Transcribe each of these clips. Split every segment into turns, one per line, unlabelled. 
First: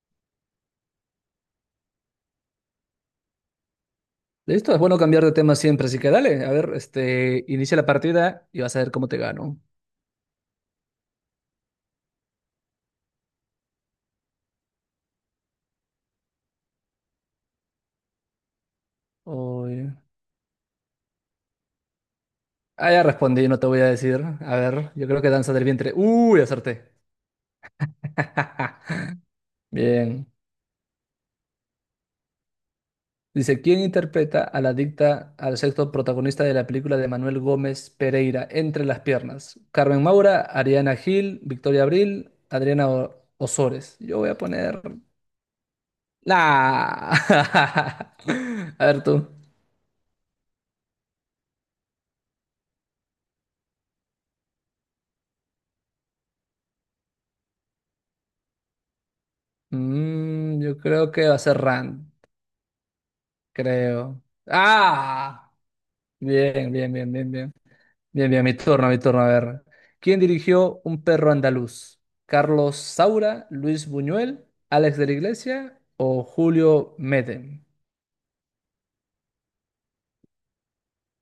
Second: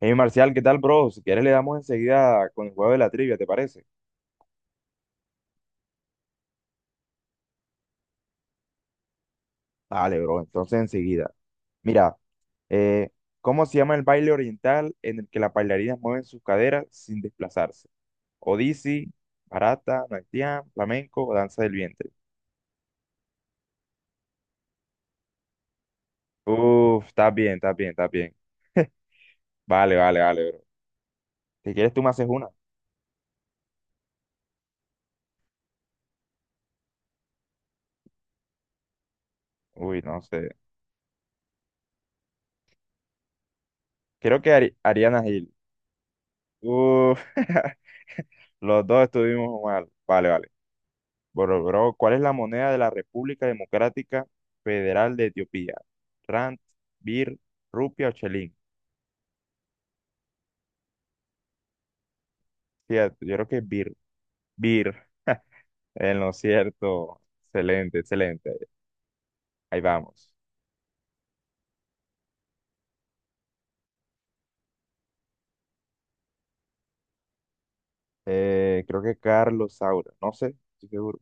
Hey Marcial, ¿qué tal, bro? Si quieres le damos enseguida con el juego de la trivia, ¿te parece?
Listo, es bueno cambiar de tema siempre, así que dale, a ver, inicia la partida y vas a ver cómo te gano.
Dale, bro, entonces enseguida. Mira, eh, ¿cómo se llama el baile oriental en el que las bailarinas mueven sus caderas sin desplazarse? Odisi,
Uy.
barata, naitian, flamenco o danza del vientre.
Ah, ya respondí, no te voy a decir. A ver, yo creo que danza del vientre. Uy, acerté.
Uf, está bien, está bien, está bien. Vale, vale,
Bien.
vale, bro. Si quieres tú me haces una.
Dice, ¿quién interpreta a la adicta al sexto protagonista de la película de Manuel Gómez Pereira, Entre las piernas?
Uy,
Carmen
no
Maura,
sé.
Ariana Gil, Victoria Abril, Adriana Osores. Yo voy a
Creo que Ari-
poner.
Ariana Gil.
La.
Uf, los
A ver
dos
tú.
estuvimos mal. Vale, vale. Bro, ¿cuál es la moneda de la República Democrática Federal de Etiopía? Rand, Bir, Rupia o Chelín.
Yo creo que va a ser Rand.
Fíjate, yo creo que es Bir.
Creo.
Bir,
¡Ah!
en lo
Bien, bien, bien,
cierto.
bien, bien.
Excelente,
Bien, bien, mi
excelente.
turno, mi turno. A ver.
Ahí
¿Quién
vamos.
dirigió Un perro andaluz? ¿Carlos Saura, Luis Buñuel, Alex de la Iglesia o Julio Medem?
Creo que Carlos Saura, no sé, estoy seguro.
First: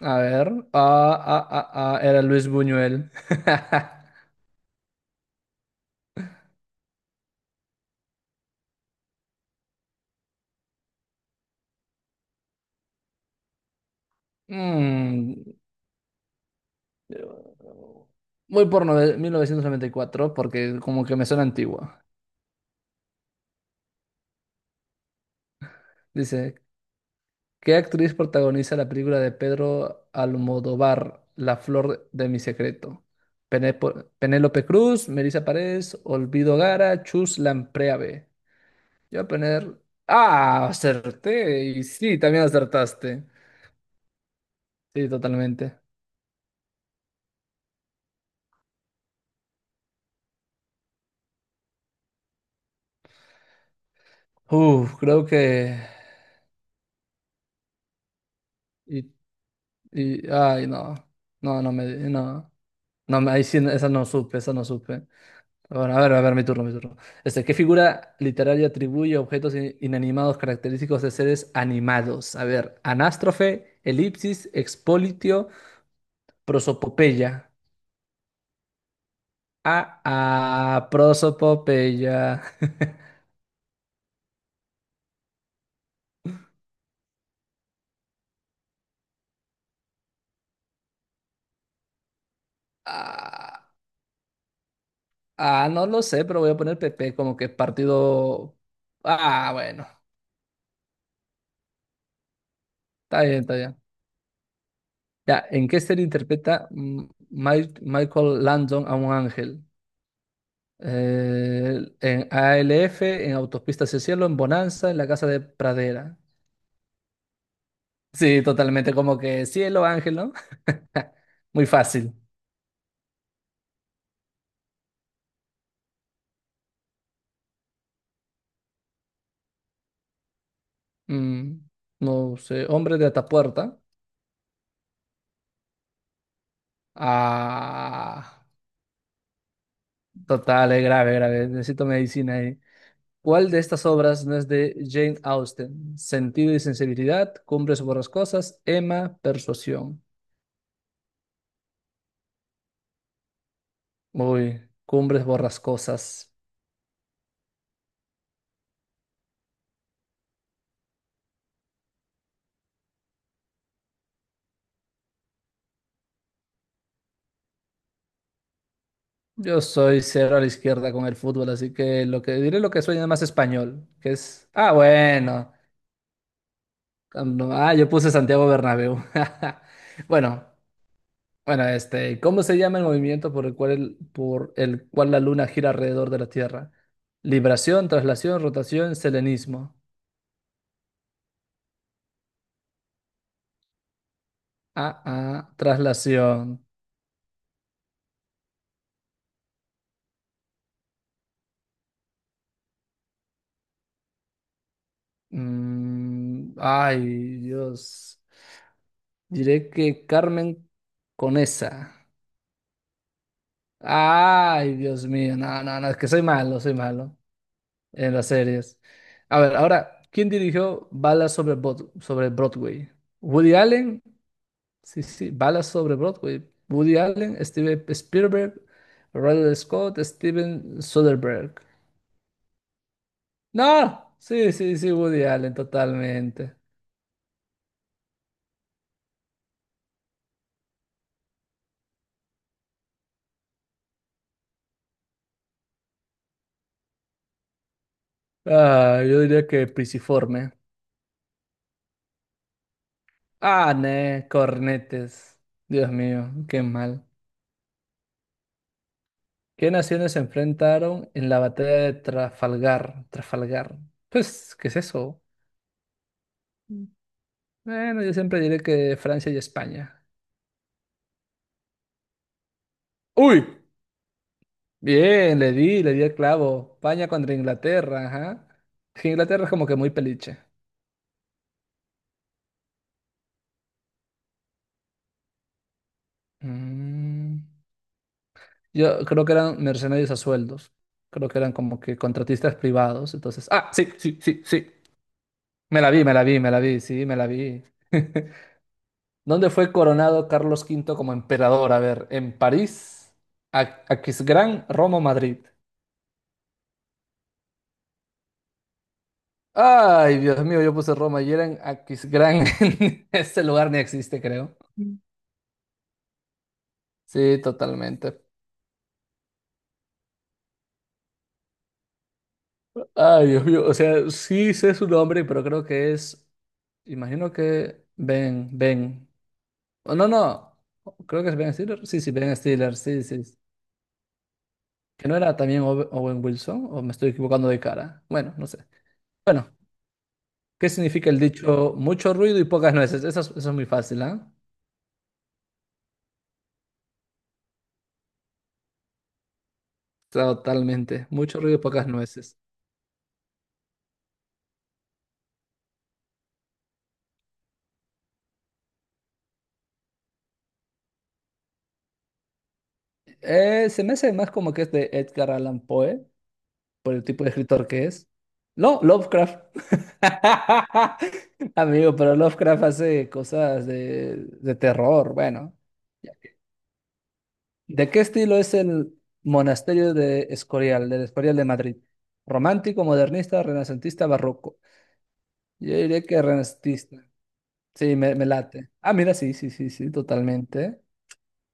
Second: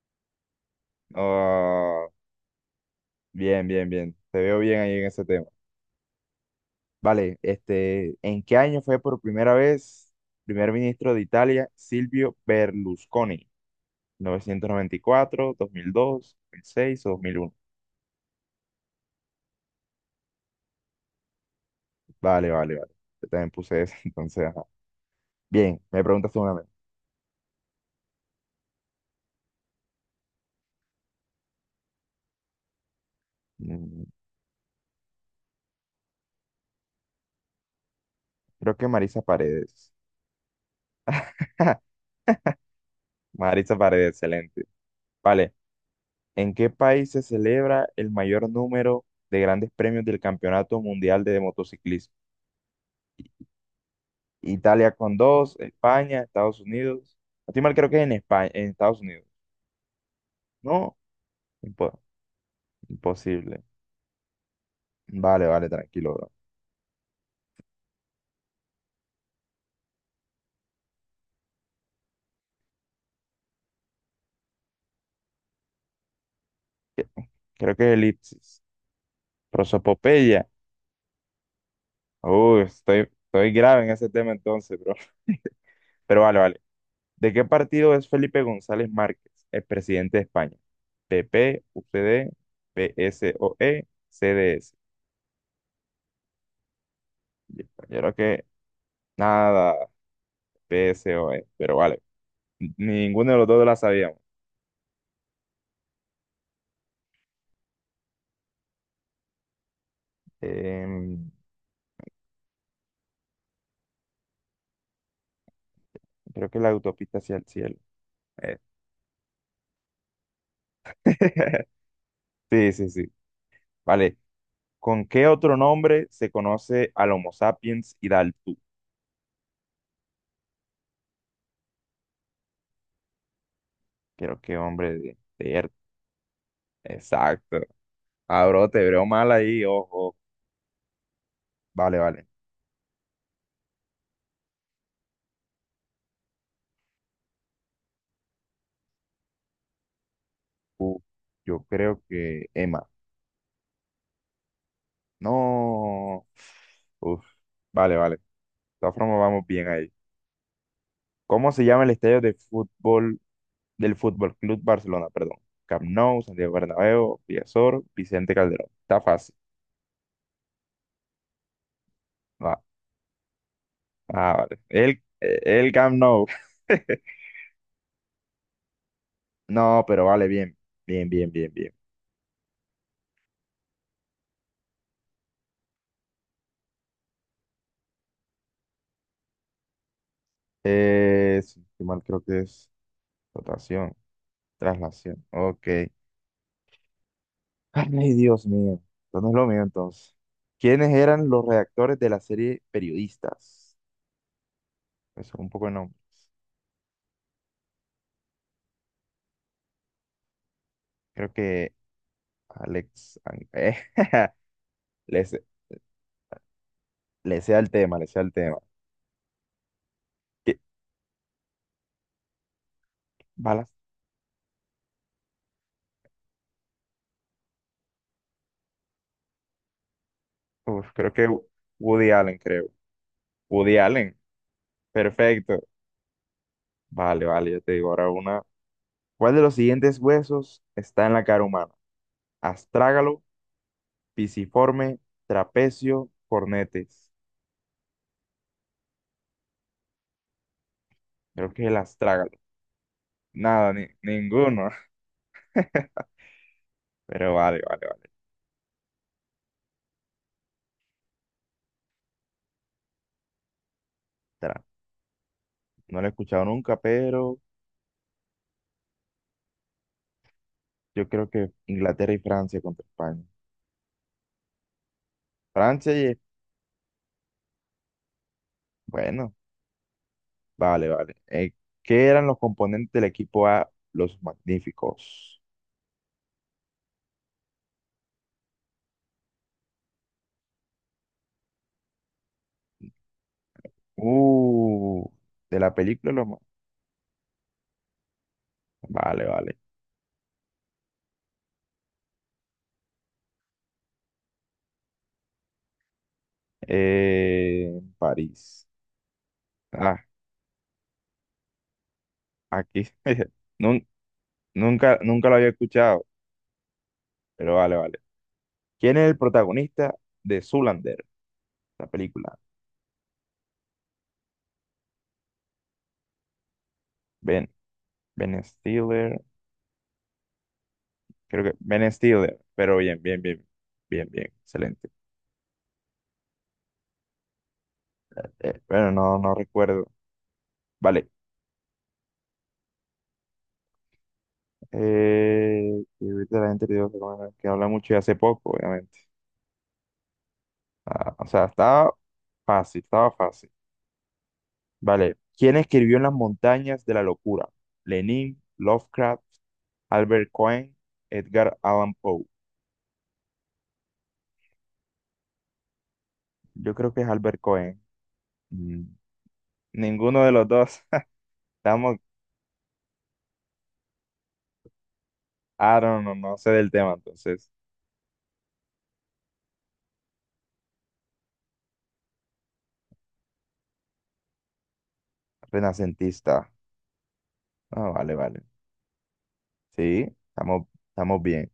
A ver. Ah, ah, ah, ah,
Ah,
era Luis Buñuel.
bien, bien, bien. Te veo bien ahí en ese tema. Vale, este, ¿en qué año fue por primera vez primer ministro de Italia Silvio Berlusconi? novecientos noventa y
Mm,
cuatro dos mil, dos mil seis o 2001.
Voy por 1994 porque como que me suena antigua.
Vale, vale, vale. Yo también puse eso, entonces, ajá. Bien, me preguntas tú una
Dice,
vez.
¿Qué actriz protagoniza la película de Pedro Almodóvar, La flor de mi secreto?
Mm,
Penélope Cruz, Melissa Pérez, Olvido Gara, Chus Lampreave.
Creo que
Yo
Marisa
voy a poner.
Paredes.
Ah, acerté. Y sí, también acertaste.
Marisa Paredes, excelente.
Sí,
Vale,
totalmente.
¿en qué país se celebra el mayor número de grandes premios del Campeonato Mundial de Motociclismo? I- Italia
Uf,
con
creo
dos,
que.
España, Estados Unidos. A ti mal creo que es en España, en Estados
Y,
Unidos.
Ay, no.
No,
No,
impo-
No. No, ahí sí,
imposible.
esa no supe, esa no supe.
Vale, vale,
Bueno,
tranquilo,
a
bro.
ver, mi turno, mi turno. ¿Qué figura literaria atribuye objetos inanimados característicos de seres animados? A ver, anástrofe, elipsis, expolitio, prosopopeya.
Creo que es elipsis.
Ah,
Rosopopeya.
ah, prosopopeya.
Uy, estoy, estoy grave en ese tema entonces, bro. Pero vale, vale. ¿De qué partido es Felipe González Márquez, el presidente de España? PP, UCD,
Ah,
PSOE, CDS.
ah, no lo sé, pero voy a poner PP como que
Yo creo que
partido. Ah,
nada,
bueno,
PSOE, pero vale.
está
Ninguno de
bien,
los
está
dos la
bien.
sabíamos.
Ya, ¿en qué serie interpreta Michael Landon a un ángel?
Em,
En ALF, en Autopista hacia el Cielo, en Bonanza, en la Casa de Pradera.
Creo que la autopista hacia el cielo.
Sí,
Eh,
totalmente como que cielo, ángel, ¿no? Muy fácil.
Sí, sí, sí. Vale. ¿Con qué otro nombre se conoce al Homo sapiens hidalgo?
Mm, no sé, hombre de Atapuerta.
Creo que hombre de. Exacto.
Ah,
Ah, bro, te veo mal ahí, ojo.
total, es grave, grave. Necesito
Vale, vale.
medicina ahí. ¿Cuál de estas obras no es de Jane Austen? Sentido y sensibilidad, Cumbres borrascosas, Emma, Persuasión.
Uf, yo creo que Emma.
Uy, Cumbres
No.
borrascosas.
Uf, vale, vale. De todas formas, vamos bien ahí. ¿Cómo se llama el estadio de fútbol del Fútbol Club Barcelona? Perdón. Camp Nou, Santiago Bernabéu, Villasor, Vicente Calderón. Está fácil.
Yo soy cero a la izquierda con el fútbol, así que lo que diré
Va.
lo que suena más español, que
Ah,
es,
vale.
ah,
El,
bueno,
el Camp Nou.
yo puse Santiago Bernabéu.
No, pero vale,
Bueno,
bien. Bien, bien, bien,
bueno,
bien.
¿Cómo se llama el movimiento por el cual por el cual la luna gira alrededor de la Tierra? Libración, traslación, rotación, selenismo.
Si no estoy mal creo que es rotación,
Ah,
traslación.
ah,
Ok.
traslación.
Ay, Dios mío, esto no es lo mío entonces. ¿Quiénes eran los redactores de la serie Periodistas? Eso es un poco no.
Ay, Dios. Diré que Carmen
Creo
Conesa.
que Alex,
Ay, Dios
le,
mío,
sé-
no, no, no, es que soy malo
le sea el tema, le
en
sea
las
el tema.
series. A ver, ahora, ¿quién
¿Qué?
dirigió Balas sobre Broadway? ¿Woody
Balas.
Allen? Sí, sí, Balas sobre Broadway. Woody Allen, Steven Spielberg, Ridley Scott, Steven
Uf, creo que
Soderbergh.
Woody Allen, creo. Woody
No,
Allen,
sí, sí, sí, Woody Allen,
perfecto.
totalmente.
Vale, vale, yo te digo ahora una. ¿Cuál de los siguientes huesos está en la cara humana? Astrágalo, pisiforme, trapecio, cornetes.
Ah, yo diría que Pisiforme.
Creo que el astrágalo. Nada,
Ah, ne,
ninguno.
cornetes. Dios mío, qué mal.
Pero vale, vale, vale.
¿Qué naciones se enfrentaron en la batalla de Trafalgar? Trafalgar. Pues,
Espera,
¿qué es eso?
no lo he escuchado nunca,
Mm.
pero
Bueno, yo siempre diré que Francia y España.
yo creo que Inglaterra y Francia contra España.
¡Uy! Bien, le di,
Francia
le di el
y...
clavo. España contra Inglaterra, ajá. Es que
Bueno,
Inglaterra es como que muy peliche.
vale, vale. ¿Qué eran los componentes del equipo A? Los Magníficos.
Mm, Yo creo que eran mercenarios a sueldos. Creo que eran como que contratistas privados. Entonces, ah, sí, sí, sí, sí.
Uh, de la
Me la vi,
película
me la
Los.
vi, me la vi, sí, me la vi.
Vale,
¿Dónde
vale.
fue coronado Carlos Quinto como emperador? A ver, en París, Aquisgrán, Roma, o Madrid.
Eh, París. Ah,
Ay, Dios mío, yo puse Roma y era en Aquisgrán.
aquí.
Ese lugar ni
Nun-
existe, creo. Mm.
nunca lo había escuchado,
Sí,
pero vale, vale.
totalmente.
¿Quién es el protagonista de Zoolander, la película?
Ay, Dios mío, o sea, sí sé su nombre, pero creo que es, imagino
Ben,
que
Ben
Ben, Ben.
Stiller.
Oh, no, no, creo que es
Creo que
Ben Stiller.
Ben
Sí, sí, Ben
Stiller, pero
Stiller,
bien,
sí,
bien,
sí.
bien, bien, bien, excelente.
¿Que no era también Owen Wilson? ¿O me estoy equivocando de cara? Bueno, no sé.
Bueno, no, no
Bueno.
recuerdo.
¿Qué
Vale.
significa el dicho mucho ruido y pocas nueces? Eso es muy fácil, ¿ah?
Y ahorita la gente te digo que bueno, que habla mucho y hace poco, obviamente.
Totalmente.
Ah, o
Mucho
sea,
ruido y pocas
estaba
nueces.
fácil, estaba fácil. Vale. ¿Quién escribió en las montañas de la locura? Lenin, Lovecraft, Albert Cohen, Edgar Allan Poe.
Se me hace más como que es de Edgar Allan Poe,
Yo creo
por
que
el
es
tipo de
Albert
escritor
Cohen.
que es. No,
Mm,
Lovecraft.
Ninguno de los dos.
Amigo,
Estamos,
pero Lovecraft hace cosas de terror. Bueno,
I don't know, no sé del tema, entonces.
¿de qué estilo es el monasterio de Escorial, del Escorial de Madrid? ¿Romántico, modernista, renacentista, barroco? Yo diría que
Renacentista.
renacentista.
Ah,
Sí,
vale,
me
vale.
late. Ah, mira, sí, sí, sí, sí,
Sí, estamos,
totalmente.
estamos bien.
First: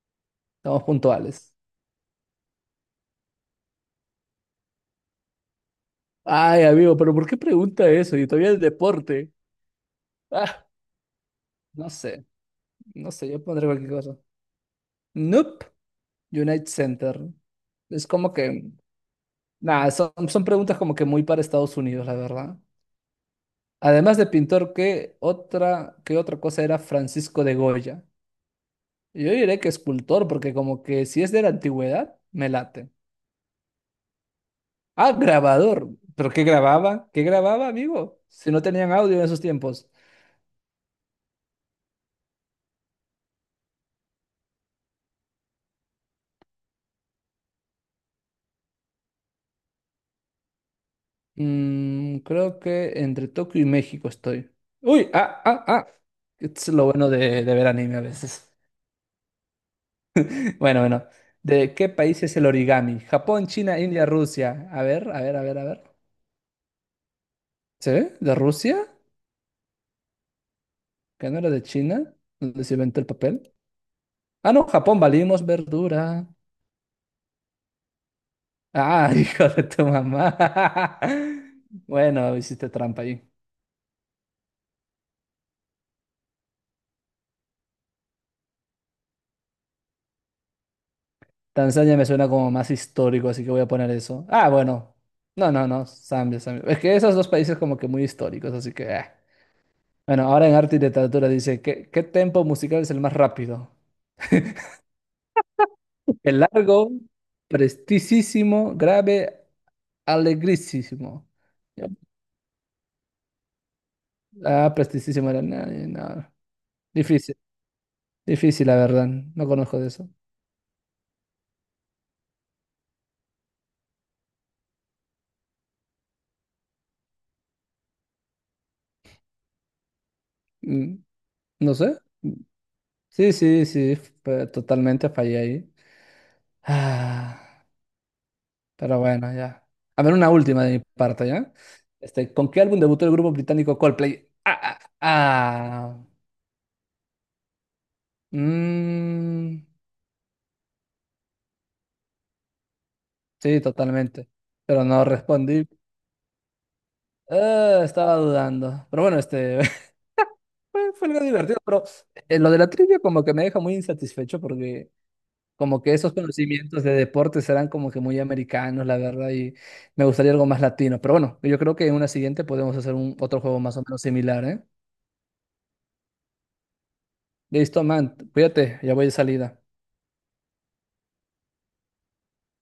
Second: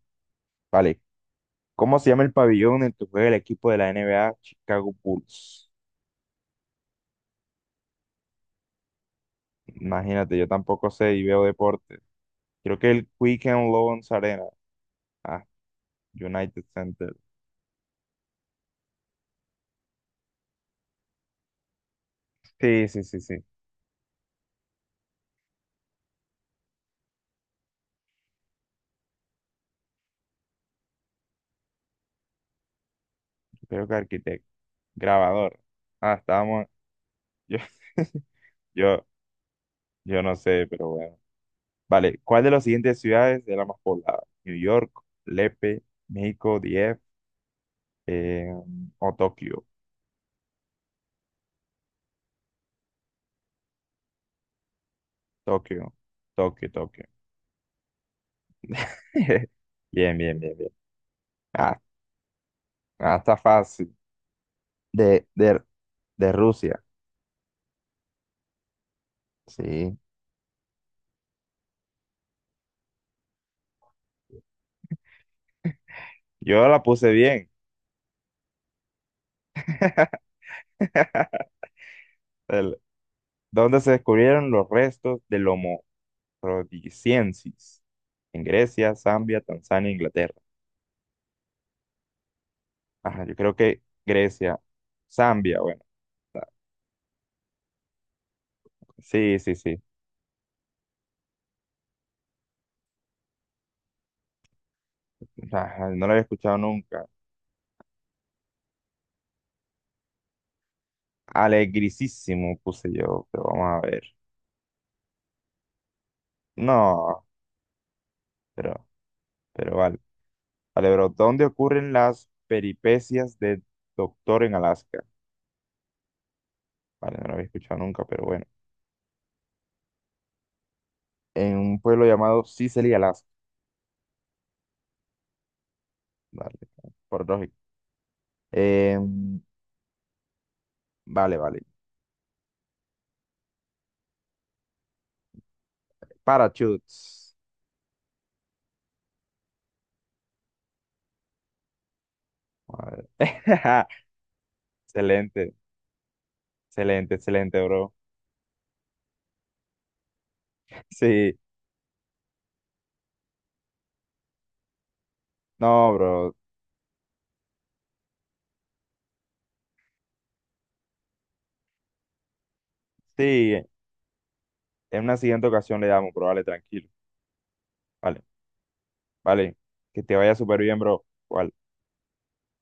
Estamos
Vale.
puntuales.
¿Cómo se llama el pabellón en que juega el equipo de la NBA Chicago Bulls?
Ay, amigo, pero ¿por qué pregunta eso? Y todavía el deporte.
Imagínate, yo
Ah,
tampoco sé y veo
no
deporte.
sé,
Creo que el
no sé, yo
Quick
pondré
and
cualquier
Loans
cosa.
Arena. Ah,
Nope,
United
United
Center.
Center. Es como que, nada, son preguntas como que muy para Estados Unidos, la verdad.
Sí, sí, sí, sí.
Además de pintor, ¿qué otra cosa era Francisco de Goya? Yo diré que escultor, porque como que si es de la antigüedad, me late.
Creo que arquitecto.
Ah,
Grabador.
grabador.
Ah,
¿Pero qué
estábamos.
grababa? ¿Qué
Yo,
grababa, amigo? Si no tenían
yo,
audio en esos tiempos.
yo no sé, pero bueno. Vale. ¿Cuál de las siguientes ciudades es la más poblada? New York, Lepe, México, DF, eh, o Tokio.
Creo que entre Tokio y México estoy. Uy, ah, ah,
Tokio,
ah. Es
Tokio,
lo
Tokio.
bueno de ver anime a veces.
Bien, bien, bien, bien.
Bueno, bueno. ¿De
Ah,
qué país es el origami?
ah, está
Japón, China,
fácil.
India, Rusia. A ver, a
De,
ver, a ver,
de,
a ver.
de Rusia.
¿Se ve? ¿De Rusia?
Sí.
¿Que no era de China? ¿Dónde se inventó el papel? Ah, no, Japón, valimos verdura.
Yo la puse bien.
Ah, hijo de tu mamá. Bueno, hiciste
El,
trampa ahí.
¿Dónde se descubrieron los restos del Homo rhodesiensis? En Grecia, Zambia, Tanzania, Inglaterra.
Tanzania me suena como más
Ajá,
histórico,
yo
así que
creo
voy a
que
poner eso. Ah,
Grecia,
bueno. No,
Zambia,
no,
bueno.
no. Zambia,
ta-
Zambia. Es que esos dos países como que muy históricos, así que ah.
Sí, sí, sí.
Bueno, ahora en arte y literatura dice, ¿qué tempo musical es el más rápido?
Ajá, no lo había
El
escuchado
largo,
nunca.
prestisísimo, grave, alegrísimo. Yo-
Alegrisísimo puse yo, pero vamos a ver.
Ah, prestisísimo era. No, no.
No,
Difícil, difícil, la
pero,
verdad. No
pero
conozco de
vale.
eso.
Vale, bro, ¿dónde ocurren las peripecias de Doctor en Alaska? Vale, no lo había escuchado nunca, pero bueno.
Mm,
En
No
un
sé.
pueblo llamado Sicily, Alaska.
Sí, sí, sí. Totalmente fallé ahí.
Vale, por lógica.
Ah. Pero bueno,
Em,
ya. A ver, una última de mi parte,
vale,
¿ya?
vale.
¿Con qué álbum debutó el grupo británico Coldplay? Ah, ah, ah.
Parachutes.
Mm,
A ver.
sí, totalmente. Pero no
Excelente,
respondí.
excelente, excelente, bro.
Estaba dudando. Pero bueno, fue algo
Sí,
divertido. Pero lo de la trivia como que me deja muy insatisfecho porque como
no,
que esos
bro.
conocimientos de deportes serán como que muy americanos, la verdad, y me gustaría algo más latino. Pero bueno, yo creo que en una siguiente podemos hacer un otro juego
Sí,
más o menos similar, ¿eh?
en una siguiente ocasión le damos, bro. Vale, tranquilo.
Listo, man,
Vale,
cuídate, ya voy de
vale.
salida.
Que te vaya súper bien, bro. Vale.